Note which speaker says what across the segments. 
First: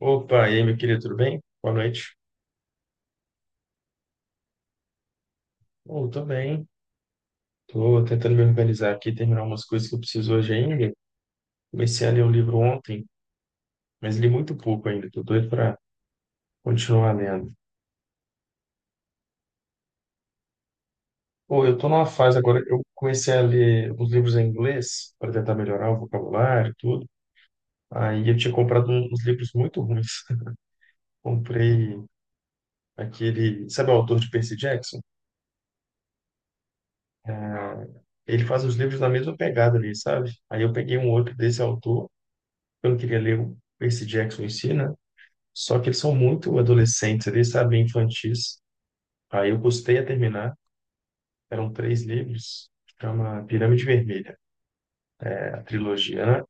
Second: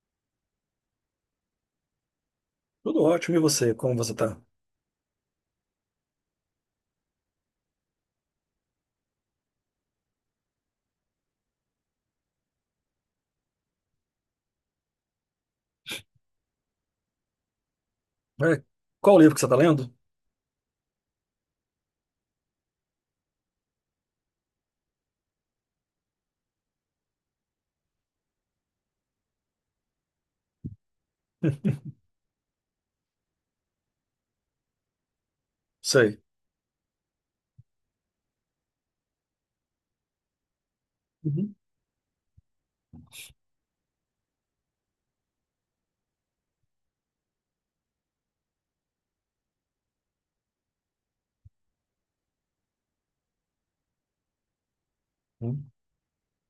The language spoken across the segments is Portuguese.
Speaker 1: Opa, e aí, meu querido, tudo bem? Boa noite.
Speaker 2: Tudo ótimo. E você? Como você tá?
Speaker 1: Oh, tô bem. Tô tentando me organizar aqui, terminar umas coisas que eu preciso hoje ainda. Comecei a ler o livro ontem, mas li muito pouco ainda. Tô doido para continuar lendo.
Speaker 2: É, Qual o livro que você tá lendo?
Speaker 1: Pô, eu tô numa fase agora, eu comecei a ler os livros em inglês para tentar melhorar o vocabulário e tudo. Aí eu tinha comprado uns livros muito ruins. Comprei aquele, sabe o autor de Percy Jackson?
Speaker 2: Sei.
Speaker 1: É, ele faz os livros na mesma pegada ali, sabe? Aí eu peguei um outro
Speaker 2: Uhum.
Speaker 1: desse autor. Eu não queria ler o Percy Jackson em si, né? Só que eles são muito adolescentes ali, sabe? Infantis. Aí eu custei a terminar. Eram três livros. Chama Pirâmide Vermelha, a trilogia, né?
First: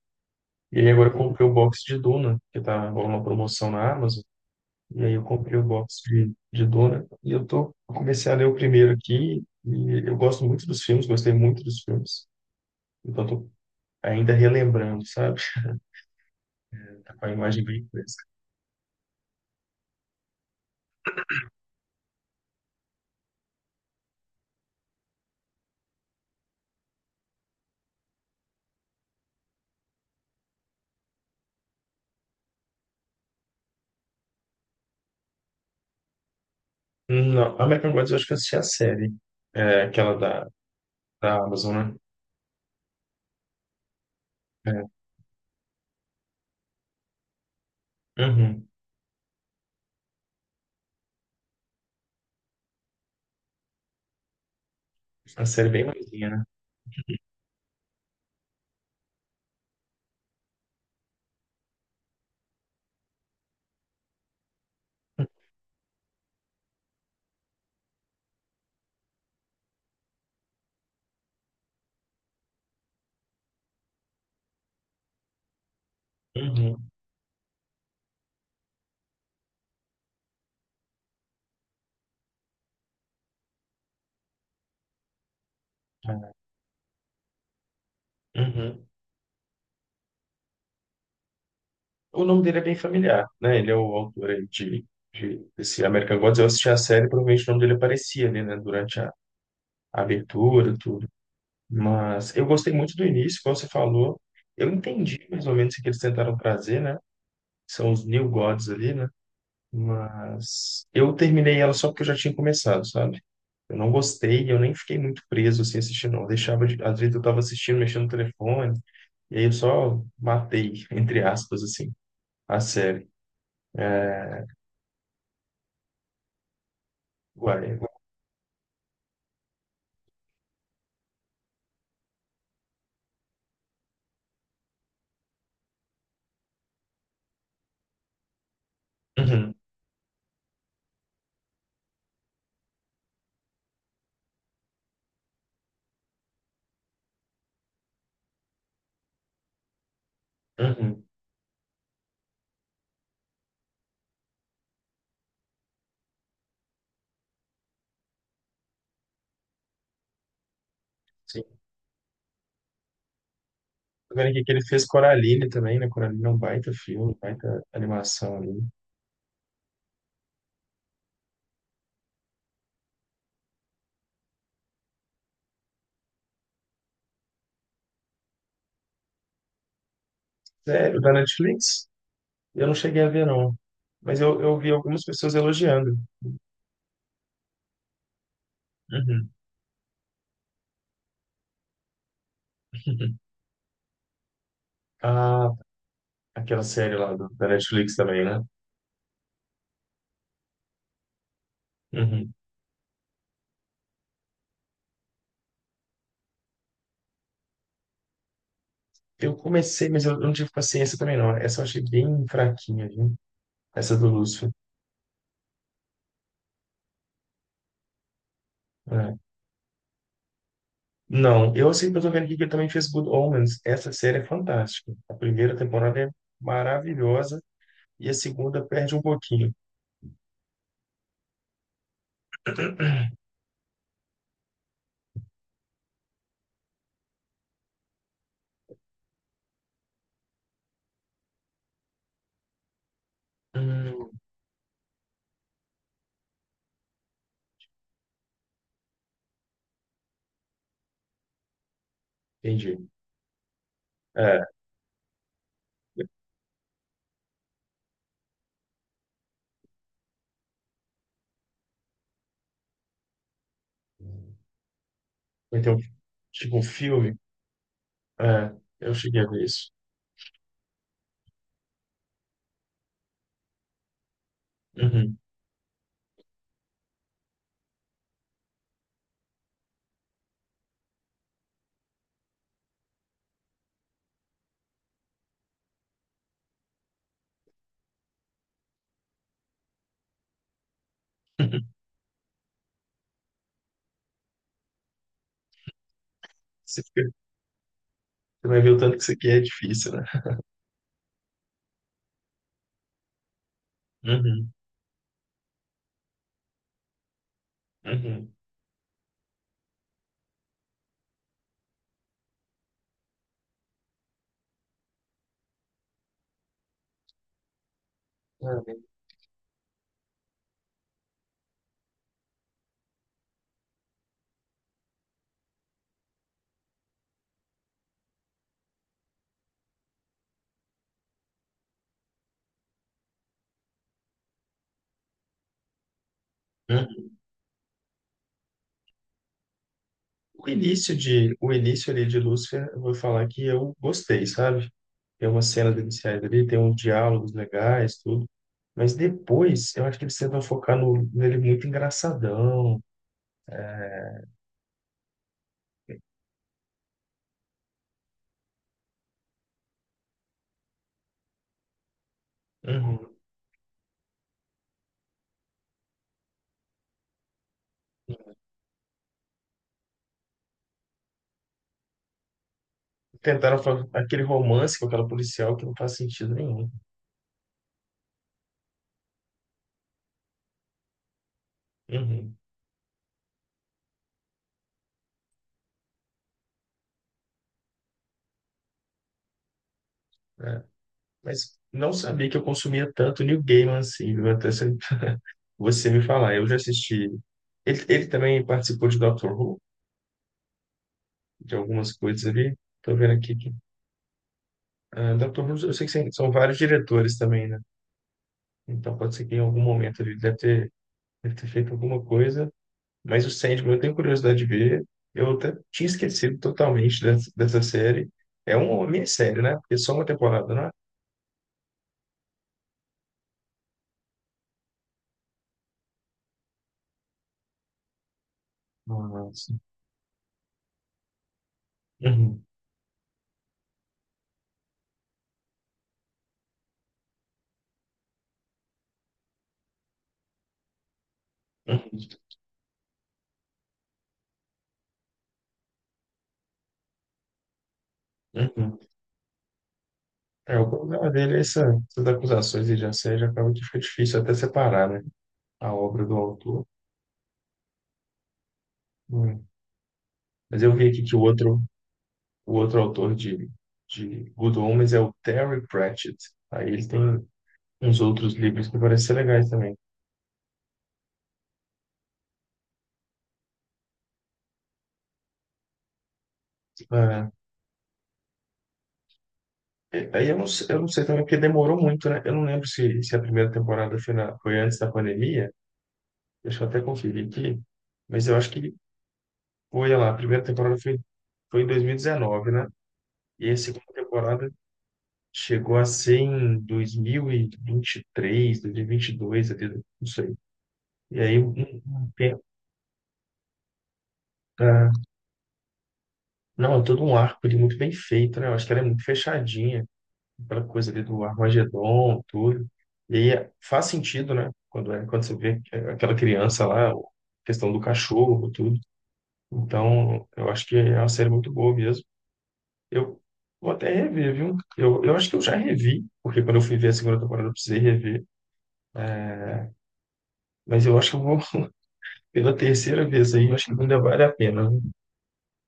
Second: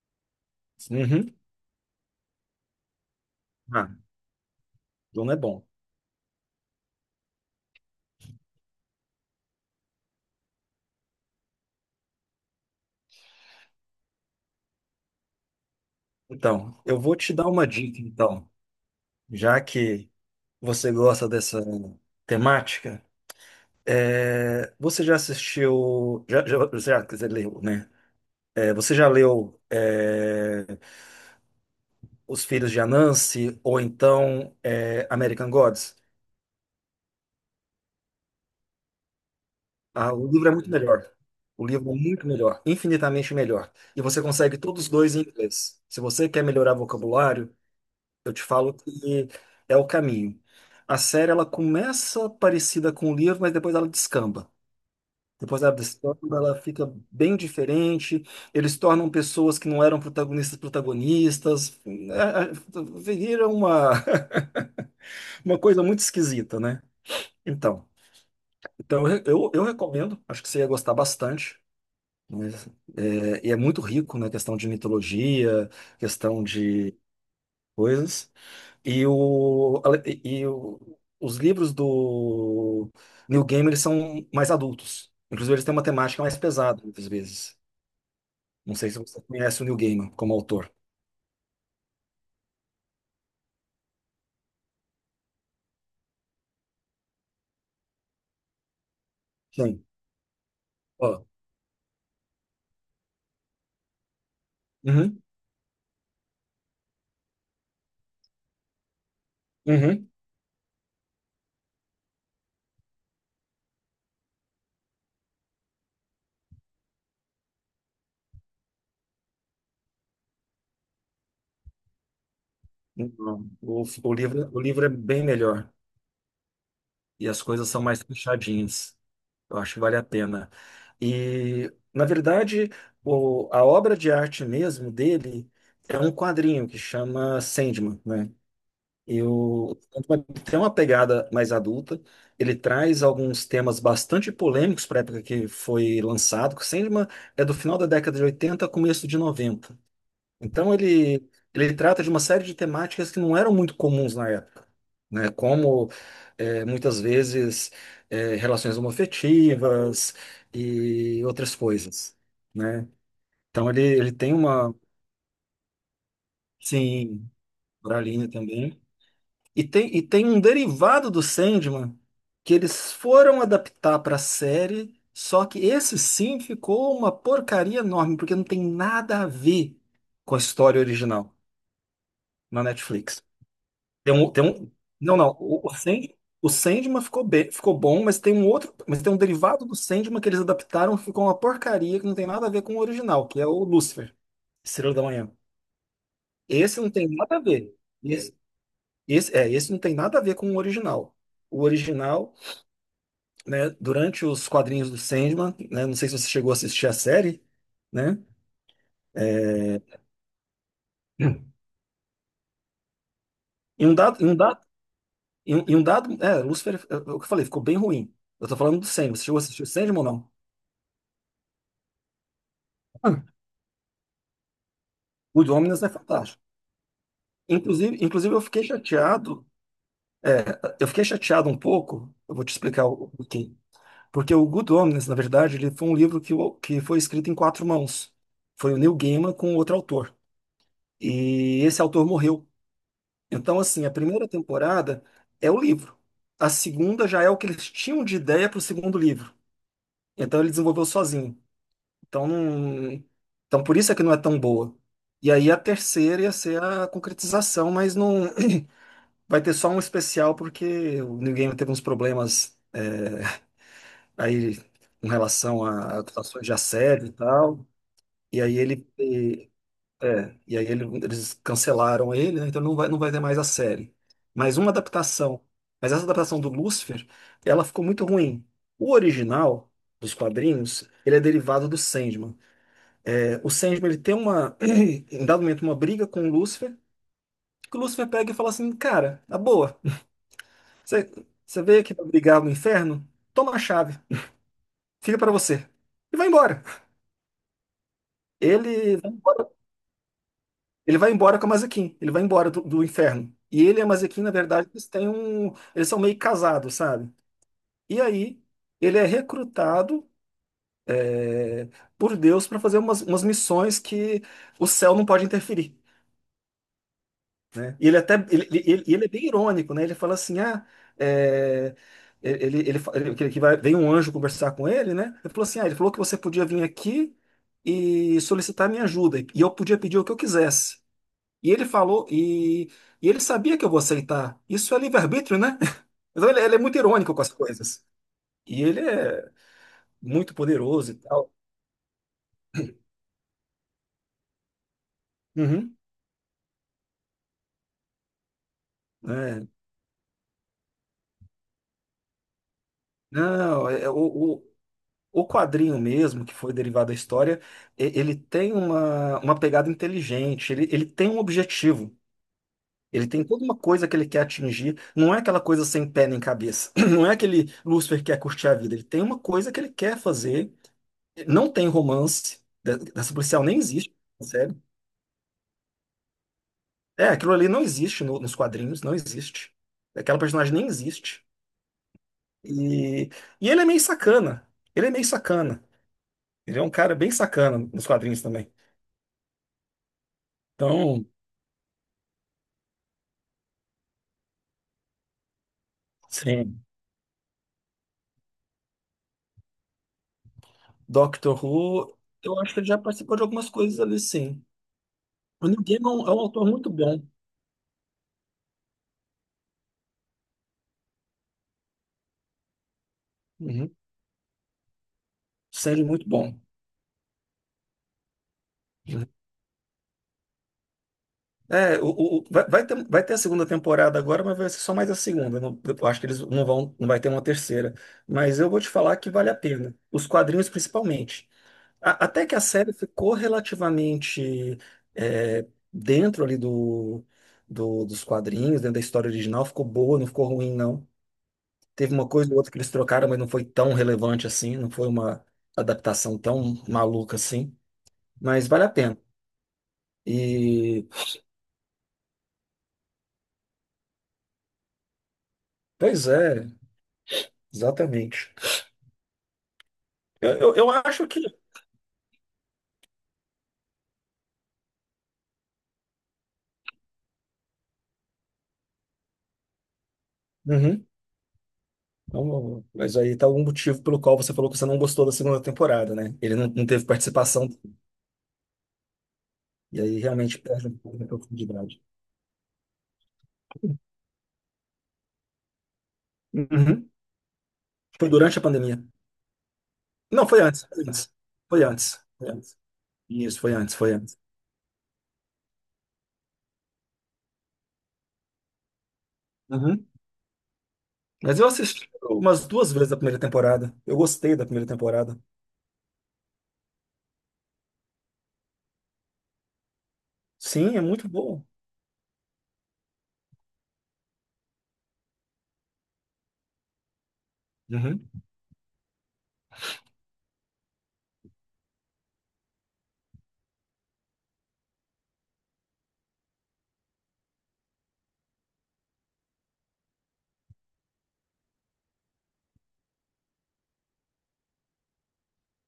Speaker 1: E aí agora eu
Speaker 2: Uhum.
Speaker 1: comprei o box de Duna, que tá rolando uma promoção
Speaker 2: Ah,
Speaker 1: na Amazon. E aí eu
Speaker 2: Duna é
Speaker 1: comprei o
Speaker 2: bom.
Speaker 1: box de Duna. E eu tô, eu comecei a ler o primeiro aqui. E eu gosto muito dos filmes, gostei muito dos filmes. Então tô ainda relembrando, sabe?
Speaker 2: Então, eu
Speaker 1: Tá
Speaker 2: vou
Speaker 1: com a
Speaker 2: te dar
Speaker 1: imagem
Speaker 2: uma
Speaker 1: bem
Speaker 2: dica,
Speaker 1: fresca.
Speaker 2: então. Já que você gosta dessa temática, você já assistiu, já, quer dizer, leu, né? Você já leu Os Filhos de Anansi ou então American Gods?
Speaker 1: Não, American Gods eu acho que eu assisti a série. É,
Speaker 2: Ah,
Speaker 1: aquela
Speaker 2: o
Speaker 1: da
Speaker 2: livro é muito melhor.
Speaker 1: da
Speaker 2: O
Speaker 1: Amazon,
Speaker 2: livro
Speaker 1: né?
Speaker 2: é muito melhor, infinitamente melhor. E você consegue todos
Speaker 1: É.
Speaker 2: os dois em inglês. Se você quer melhorar vocabulário, eu te
Speaker 1: Uhum.
Speaker 2: falo que é o caminho. A série ela começa parecida com o livro, mas depois ela descamba.
Speaker 1: A
Speaker 2: Depois
Speaker 1: série
Speaker 2: ela
Speaker 1: bem
Speaker 2: descamba,
Speaker 1: maisinha, né?
Speaker 2: ela fica bem diferente. Eles tornam pessoas que não eram protagonistas protagonistas. Vira uma, uma coisa muito esquisita, né? Então, eu recomendo. Acho que você ia gostar bastante. E é muito rico na questão de mitologia, questão
Speaker 1: Uhum.
Speaker 2: de coisas. E, o, e o- os livros do Neil Gaiman eles são mais adultos. Inclusive, eles têm uma temática
Speaker 1: É.
Speaker 2: mais pesada, muitas vezes. Não
Speaker 1: Uhum.
Speaker 2: sei se você conhece o Neil Gaiman como autor.
Speaker 1: O nome dele é bem familiar, né? Ele é o autor aí desse American Gods. Eu assisti a série, provavelmente o nome dele aparecia ali, né? Durante a,
Speaker 2: Sim.
Speaker 1: a abertura, tudo.
Speaker 2: Ó.
Speaker 1: Mas eu gostei muito do início, como você falou. Eu
Speaker 2: Uhum,
Speaker 1: entendi mais ou menos o que eles tentaram trazer, né? São os New Gods ali, né?
Speaker 2: uhum.
Speaker 1: Mas eu terminei ela só porque eu já tinha começado, sabe? Eu não gostei, eu nem fiquei muito preso assim assistindo, não. Eu deixava de... Às vezes eu tava assistindo, mexendo no telefone, e aí eu só matei, entre aspas, assim, a série.
Speaker 2: Então, o livro é bem melhor, e as coisas
Speaker 1: Uai.
Speaker 2: são mais fechadinhas. Eu acho que vale a pena. E, na verdade, a obra de arte mesmo dele é um quadrinho que chama Sandman, né?
Speaker 1: Uhum,
Speaker 2: Eu, tem uma pegada mais adulta, ele traz alguns temas bastante polêmicos para a época que foi lançado, que o Sandman é do final da década de 80, começo de 90, então
Speaker 1: uhum,
Speaker 2: ele trata de uma série de temáticas que não eram muito comuns na época, né? Como muitas vezes relações homoafetivas e outras
Speaker 1: sim.
Speaker 2: coisas, né? Então ele
Speaker 1: Tô vendo
Speaker 2: tem
Speaker 1: aqui que ele
Speaker 2: uma,
Speaker 1: fez Coraline também, né? Coraline é um baita filme,
Speaker 2: sim,
Speaker 1: baita
Speaker 2: Bralinha
Speaker 1: animação ali.
Speaker 2: também. E tem um derivado do Sandman que eles foram adaptar para a série, só que esse sim ficou uma porcaria enorme, porque não tem nada a ver com a história
Speaker 1: Sério, da
Speaker 2: original
Speaker 1: Netflix?
Speaker 2: na
Speaker 1: Eu não cheguei a
Speaker 2: Netflix.
Speaker 1: ver, não.
Speaker 2: Tem
Speaker 1: Mas
Speaker 2: um,
Speaker 1: eu,
Speaker 2: tem
Speaker 1: eu vi
Speaker 2: um,
Speaker 1: algumas
Speaker 2: não, não.
Speaker 1: pessoas
Speaker 2: O, o,
Speaker 1: elogiando.
Speaker 2: Sand, o Sandman ficou bom, mas tem um outro. Mas tem um
Speaker 1: Uhum.
Speaker 2: derivado do Sandman que eles adaptaram que ficou uma porcaria que não tem nada a ver com o original, que é o Lucifer, Estrela da Manhã.
Speaker 1: Ah, tá. Aquela
Speaker 2: Esse não
Speaker 1: série
Speaker 2: tem
Speaker 1: lá
Speaker 2: nada a
Speaker 1: da
Speaker 2: ver.
Speaker 1: Netflix também,
Speaker 2: Esse,
Speaker 1: né?
Speaker 2: esse não tem nada a ver com o original. O original,
Speaker 1: Uhum.
Speaker 2: né, durante os quadrinhos do Sandman, né, não sei se você chegou a assistir a série, né?
Speaker 1: Eu comecei, mas eu não tive paciência também, não. Essa eu achei bem fraquinha, viu?
Speaker 2: Em um
Speaker 1: Essa do
Speaker 2: dado, em um
Speaker 1: Lúcio,
Speaker 2: dado, em um dado, Lucifer, é o que eu falei, ficou bem ruim. Eu tô falando do
Speaker 1: né?
Speaker 2: Sandman. Você chegou a assistir o Sandman ou não?
Speaker 1: Não, eu sei que eu tô vendo aqui que ele também fez Good
Speaker 2: Ah.
Speaker 1: Omens. Essa série é fantástica. A
Speaker 2: O
Speaker 1: primeira
Speaker 2: Dominus é
Speaker 1: temporada é
Speaker 2: fantástico.
Speaker 1: maravilhosa
Speaker 2: Inclusive,
Speaker 1: e a
Speaker 2: inclusive eu
Speaker 1: segunda
Speaker 2: fiquei
Speaker 1: perde um pouquinho.
Speaker 2: é, chateado um pouco, eu vou te explicar o porquê. Porque o Good Omens, na verdade, ele foi um livro que foi escrito em quatro mãos. Foi o Neil Gaiman com outro autor. E esse autor morreu. Então, assim, a
Speaker 1: Hum,
Speaker 2: primeira temporada é o livro. A segunda já é o que eles tinham de ideia para o segundo livro. Então ele desenvolveu sozinho. Então,
Speaker 1: entendi.
Speaker 2: não. Então por isso é que não é tão
Speaker 1: É,
Speaker 2: boa. E aí a terceira ia ser a concretização, mas não. Vai ter só um especial porque o New Game teve uns problemas, aí com relação
Speaker 1: então,
Speaker 2: a acusações de
Speaker 1: tipo um
Speaker 2: assédio e
Speaker 1: filme.
Speaker 2: tal. E
Speaker 1: É,
Speaker 2: aí ele
Speaker 1: eu cheguei a ver
Speaker 2: e,
Speaker 1: isso.
Speaker 2: e aí eles cancelaram ele, né? Então não vai ter mais a série. Mas uma
Speaker 1: Uhum.
Speaker 2: adaptação. Mas essa adaptação do Lucifer, ela ficou muito ruim. O original dos quadrinhos, ele é derivado do Sandman. É, o Sandman ele tem uma, em dado momento, uma briga com o Lucifer, que o Lucifer pega e fala assim, cara, na boa. Você, você veio aqui pra brigar no inferno? Toma a chave, fica para você. E vai embora.
Speaker 1: Você fica- você vai ver o tanto
Speaker 2: Ele
Speaker 1: que
Speaker 2: vai
Speaker 1: isso aqui é
Speaker 2: embora,
Speaker 1: difícil, né?
Speaker 2: ele vai embora com a Mazekin, ele vai embora do inferno. E ele e a Mazekin, na
Speaker 1: Uhum,
Speaker 2: verdade, eles têm um. Eles são meio casados, sabe? E
Speaker 1: uhum.
Speaker 2: aí, ele é recrutado, é, por Deus para fazer umas missões que o céu não pode interferir, né? E ele até ele, ele,
Speaker 1: Ah,
Speaker 2: ele é bem irônico, né? Ele fala assim, é, vem um anjo conversar com ele, né? Ele falou assim, ah, ele falou que você podia vir aqui e solicitar minha ajuda e eu podia pedir o que eu quisesse. E ele falou e ele sabia que eu vou aceitar. Isso é livre-arbítrio, né? Então ele é muito
Speaker 1: bem.
Speaker 2: irônico com as coisas. E ele é muito
Speaker 1: O
Speaker 2: poderoso e
Speaker 1: início
Speaker 2: tal.
Speaker 1: de, o início ali de Lúcifer, eu vou falar que eu gostei, sabe? Tem umas
Speaker 2: Uhum.
Speaker 1: cenas iniciais ali, tem uns diálogos legais, tudo. Mas
Speaker 2: É.
Speaker 1: depois, eu acho que eles tentam focar no, nele muito engraçadão.
Speaker 2: Não, o- O quadrinho mesmo, que foi derivado da história, ele tem uma, pegada inteligente, ele tem um objetivo, ele
Speaker 1: Uhum.
Speaker 2: tem toda uma coisa que ele quer atingir, não é aquela coisa sem pé nem cabeça, não é aquele Lúcifer que quer curtir a vida, ele tem uma coisa que ele quer fazer, não tem romance, dessa policial nem
Speaker 1: Tentaram
Speaker 2: existe,
Speaker 1: aquele
Speaker 2: sério.
Speaker 1: romance com aquela policial que não faz sentido nenhum.
Speaker 2: É, aquilo ali não existe nos quadrinhos, não existe. Aquela personagem nem existe.
Speaker 1: Uhum.
Speaker 2: E, e ele é meio sacana, ele é meio sacana, ele é um cara bem sacana nos quadrinhos também.
Speaker 1: É.
Speaker 2: Então,
Speaker 1: Mas não sabia que eu consumia tanto New Gaiman assim, viu? Até você me falar. Eu já
Speaker 2: sim.
Speaker 1: assisti. Ele também participou de Doctor Who,
Speaker 2: Doctor
Speaker 1: de algumas
Speaker 2: Who,
Speaker 1: coisas
Speaker 2: eu acho
Speaker 1: ali.
Speaker 2: que ele já
Speaker 1: Tô vendo
Speaker 2: participou de
Speaker 1: aqui.
Speaker 2: algumas coisas ali, sim.
Speaker 1: Ah, Dr.
Speaker 2: O
Speaker 1: House,
Speaker 2: Neil
Speaker 1: eu sei que
Speaker 2: Gaiman é um
Speaker 1: são
Speaker 2: autor
Speaker 1: vários
Speaker 2: muito bom.
Speaker 1: diretores também, né? Então pode ser que em algum momento ele deve ter feito alguma coisa. Mas o Sandman
Speaker 2: Uhum.
Speaker 1: eu tenho curiosidade de ver. Eu até
Speaker 2: Sério,
Speaker 1: tinha
Speaker 2: muito
Speaker 1: esquecido
Speaker 2: bom.
Speaker 1: totalmente dessa série. É uma
Speaker 2: Uhum.
Speaker 1: minissérie, né? Porque é só uma temporada, não é?
Speaker 2: Vai ter a segunda temporada agora, mas vai ser só mais a segunda. Eu acho que eles não vão, não vai ter uma terceira. Mas eu vou te falar que vale a
Speaker 1: Nossa.
Speaker 2: pena. Os quadrinhos, principalmente. Até que a
Speaker 1: Uhum.
Speaker 2: série ficou relativamente, é, dentro ali dos quadrinhos, dentro da história original. Ficou boa, não ficou ruim, não. Teve
Speaker 1: Uhum.
Speaker 2: uma coisa ou outra que eles trocaram, mas não foi tão relevante assim, não foi uma adaptação tão maluca assim, mas vale a
Speaker 1: Uhum.
Speaker 2: pena.
Speaker 1: É, o
Speaker 2: E,
Speaker 1: problema dele é essas acusações de assédio, acaba que fica difícil até separar, né? A obra
Speaker 2: pois
Speaker 1: do
Speaker 2: é,
Speaker 1: autor.
Speaker 2: exatamente.
Speaker 1: Hum.
Speaker 2: Eu, eu,
Speaker 1: Mas
Speaker 2: eu
Speaker 1: eu vi aqui
Speaker 2: acho
Speaker 1: que o
Speaker 2: que.
Speaker 1: outro O outro autor de Good Omens é o Terry Pratchett. Aí ele tem uns outros livros que parecem ser legais também.
Speaker 2: Uhum. Então, mas aí tá algum motivo pelo qual você falou que você não gostou da segunda temporada, né? Ele não teve
Speaker 1: Ah,
Speaker 2: participação, e aí
Speaker 1: é, aí eu
Speaker 2: realmente
Speaker 1: não, sei-
Speaker 2: perde um
Speaker 1: eu não
Speaker 2: pouco
Speaker 1: sei
Speaker 2: da
Speaker 1: também, porque demorou
Speaker 2: profundidade.
Speaker 1: muito, né? Eu não lembro se a primeira temporada foi antes da pandemia. Deixa eu até
Speaker 2: Uhum.
Speaker 1: conferir aqui.
Speaker 2: Foi
Speaker 1: Mas eu
Speaker 2: durante a
Speaker 1: acho que
Speaker 2: pandemia.
Speaker 1: foi, olha lá, a
Speaker 2: Não, foi
Speaker 1: primeira
Speaker 2: antes,
Speaker 1: temporada
Speaker 2: foi
Speaker 1: foi,
Speaker 2: antes.
Speaker 1: foi
Speaker 2: Foi
Speaker 1: em
Speaker 2: antes. Foi
Speaker 1: 2019,
Speaker 2: antes.
Speaker 1: né?
Speaker 2: Isso,
Speaker 1: E
Speaker 2: foi
Speaker 1: a
Speaker 2: antes,
Speaker 1: segunda
Speaker 2: foi antes.
Speaker 1: temporada chegou a ser em 2023, 2022, até,
Speaker 2: Uhum.
Speaker 1: não sei. E aí,
Speaker 2: Mas eu
Speaker 1: um,
Speaker 2: assisti
Speaker 1: um tempo,
Speaker 2: umas duas vezes a primeira temporada. Eu gostei da primeira
Speaker 1: ah,
Speaker 2: temporada.
Speaker 1: não, é todo um arco ali muito bem feito, né? Eu acho que ela é muito fechadinha, aquela
Speaker 2: Sim, é
Speaker 1: coisa ali
Speaker 2: muito
Speaker 1: do
Speaker 2: bom.
Speaker 1: Armagedon, tudo. E aí faz sentido, né? Quando você vê aquela criança lá, a questão do
Speaker 2: Uhum.
Speaker 1: cachorro, tudo. Então, eu acho que é uma série muito boa mesmo. Eu vou até rever, viu? Eu acho que eu já revi, porque quando eu fui ver a segunda temporada eu precisei rever. É, mas eu acho que eu vou, pela terceira vez aí, eu acho que ainda vale a pena, né?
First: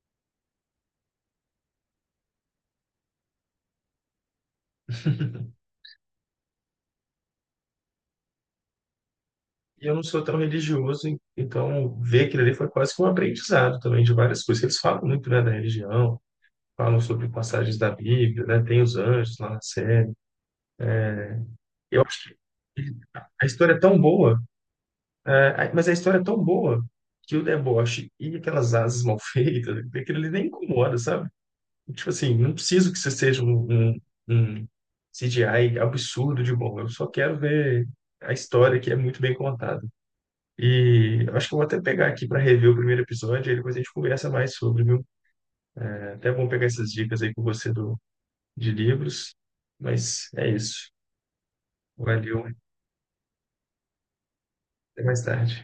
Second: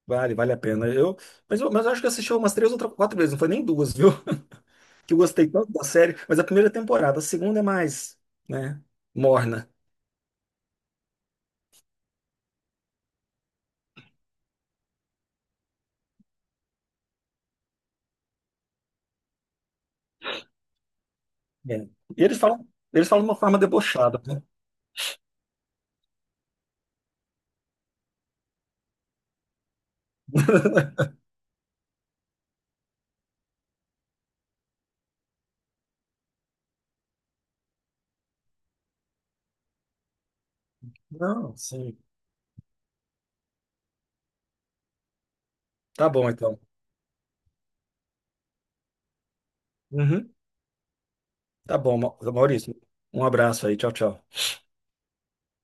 Speaker 2: Vale a pena. Mas eu acho que eu assisti umas três ou quatro vezes, não foi nem duas, viu? Que eu gostei tanto da série. Mas a primeira temporada, a segunda é mais, né, morna.
Speaker 1: E eu não sou tão religioso, então ver aquilo ali foi quase que um aprendizado também de várias coisas. Eles falam muito, né, da religião, falam sobre passagens da Bíblia, né, tem os anjos lá na série.
Speaker 2: É.
Speaker 1: Eu
Speaker 2: E
Speaker 1: acho que
Speaker 2: eles falam de uma
Speaker 1: a
Speaker 2: forma
Speaker 1: história é tão
Speaker 2: debochada.
Speaker 1: boa. É, a- mas a história é tão boa que o deboche e aquelas asas mal feitas, aquilo ali nem incomoda, sabe? Tipo assim, não preciso que você seja um, CGI absurdo de bom, eu só quero ver a história que é muito bem contada. E acho que
Speaker 2: Não,
Speaker 1: eu vou até
Speaker 2: sim.
Speaker 1: pegar aqui para rever o primeiro episódio e depois a gente conversa mais sobre, viu?
Speaker 2: Tá
Speaker 1: É
Speaker 2: bom,
Speaker 1: até bom
Speaker 2: então.
Speaker 1: pegar essas dicas aí com você de livros. Mas
Speaker 2: Uhum.
Speaker 1: é isso.
Speaker 2: Tá bom, Ma-
Speaker 1: Valeu.
Speaker 2: Maurício. Um abraço aí. Tchau, tchau.
Speaker 1: Até mais tarde.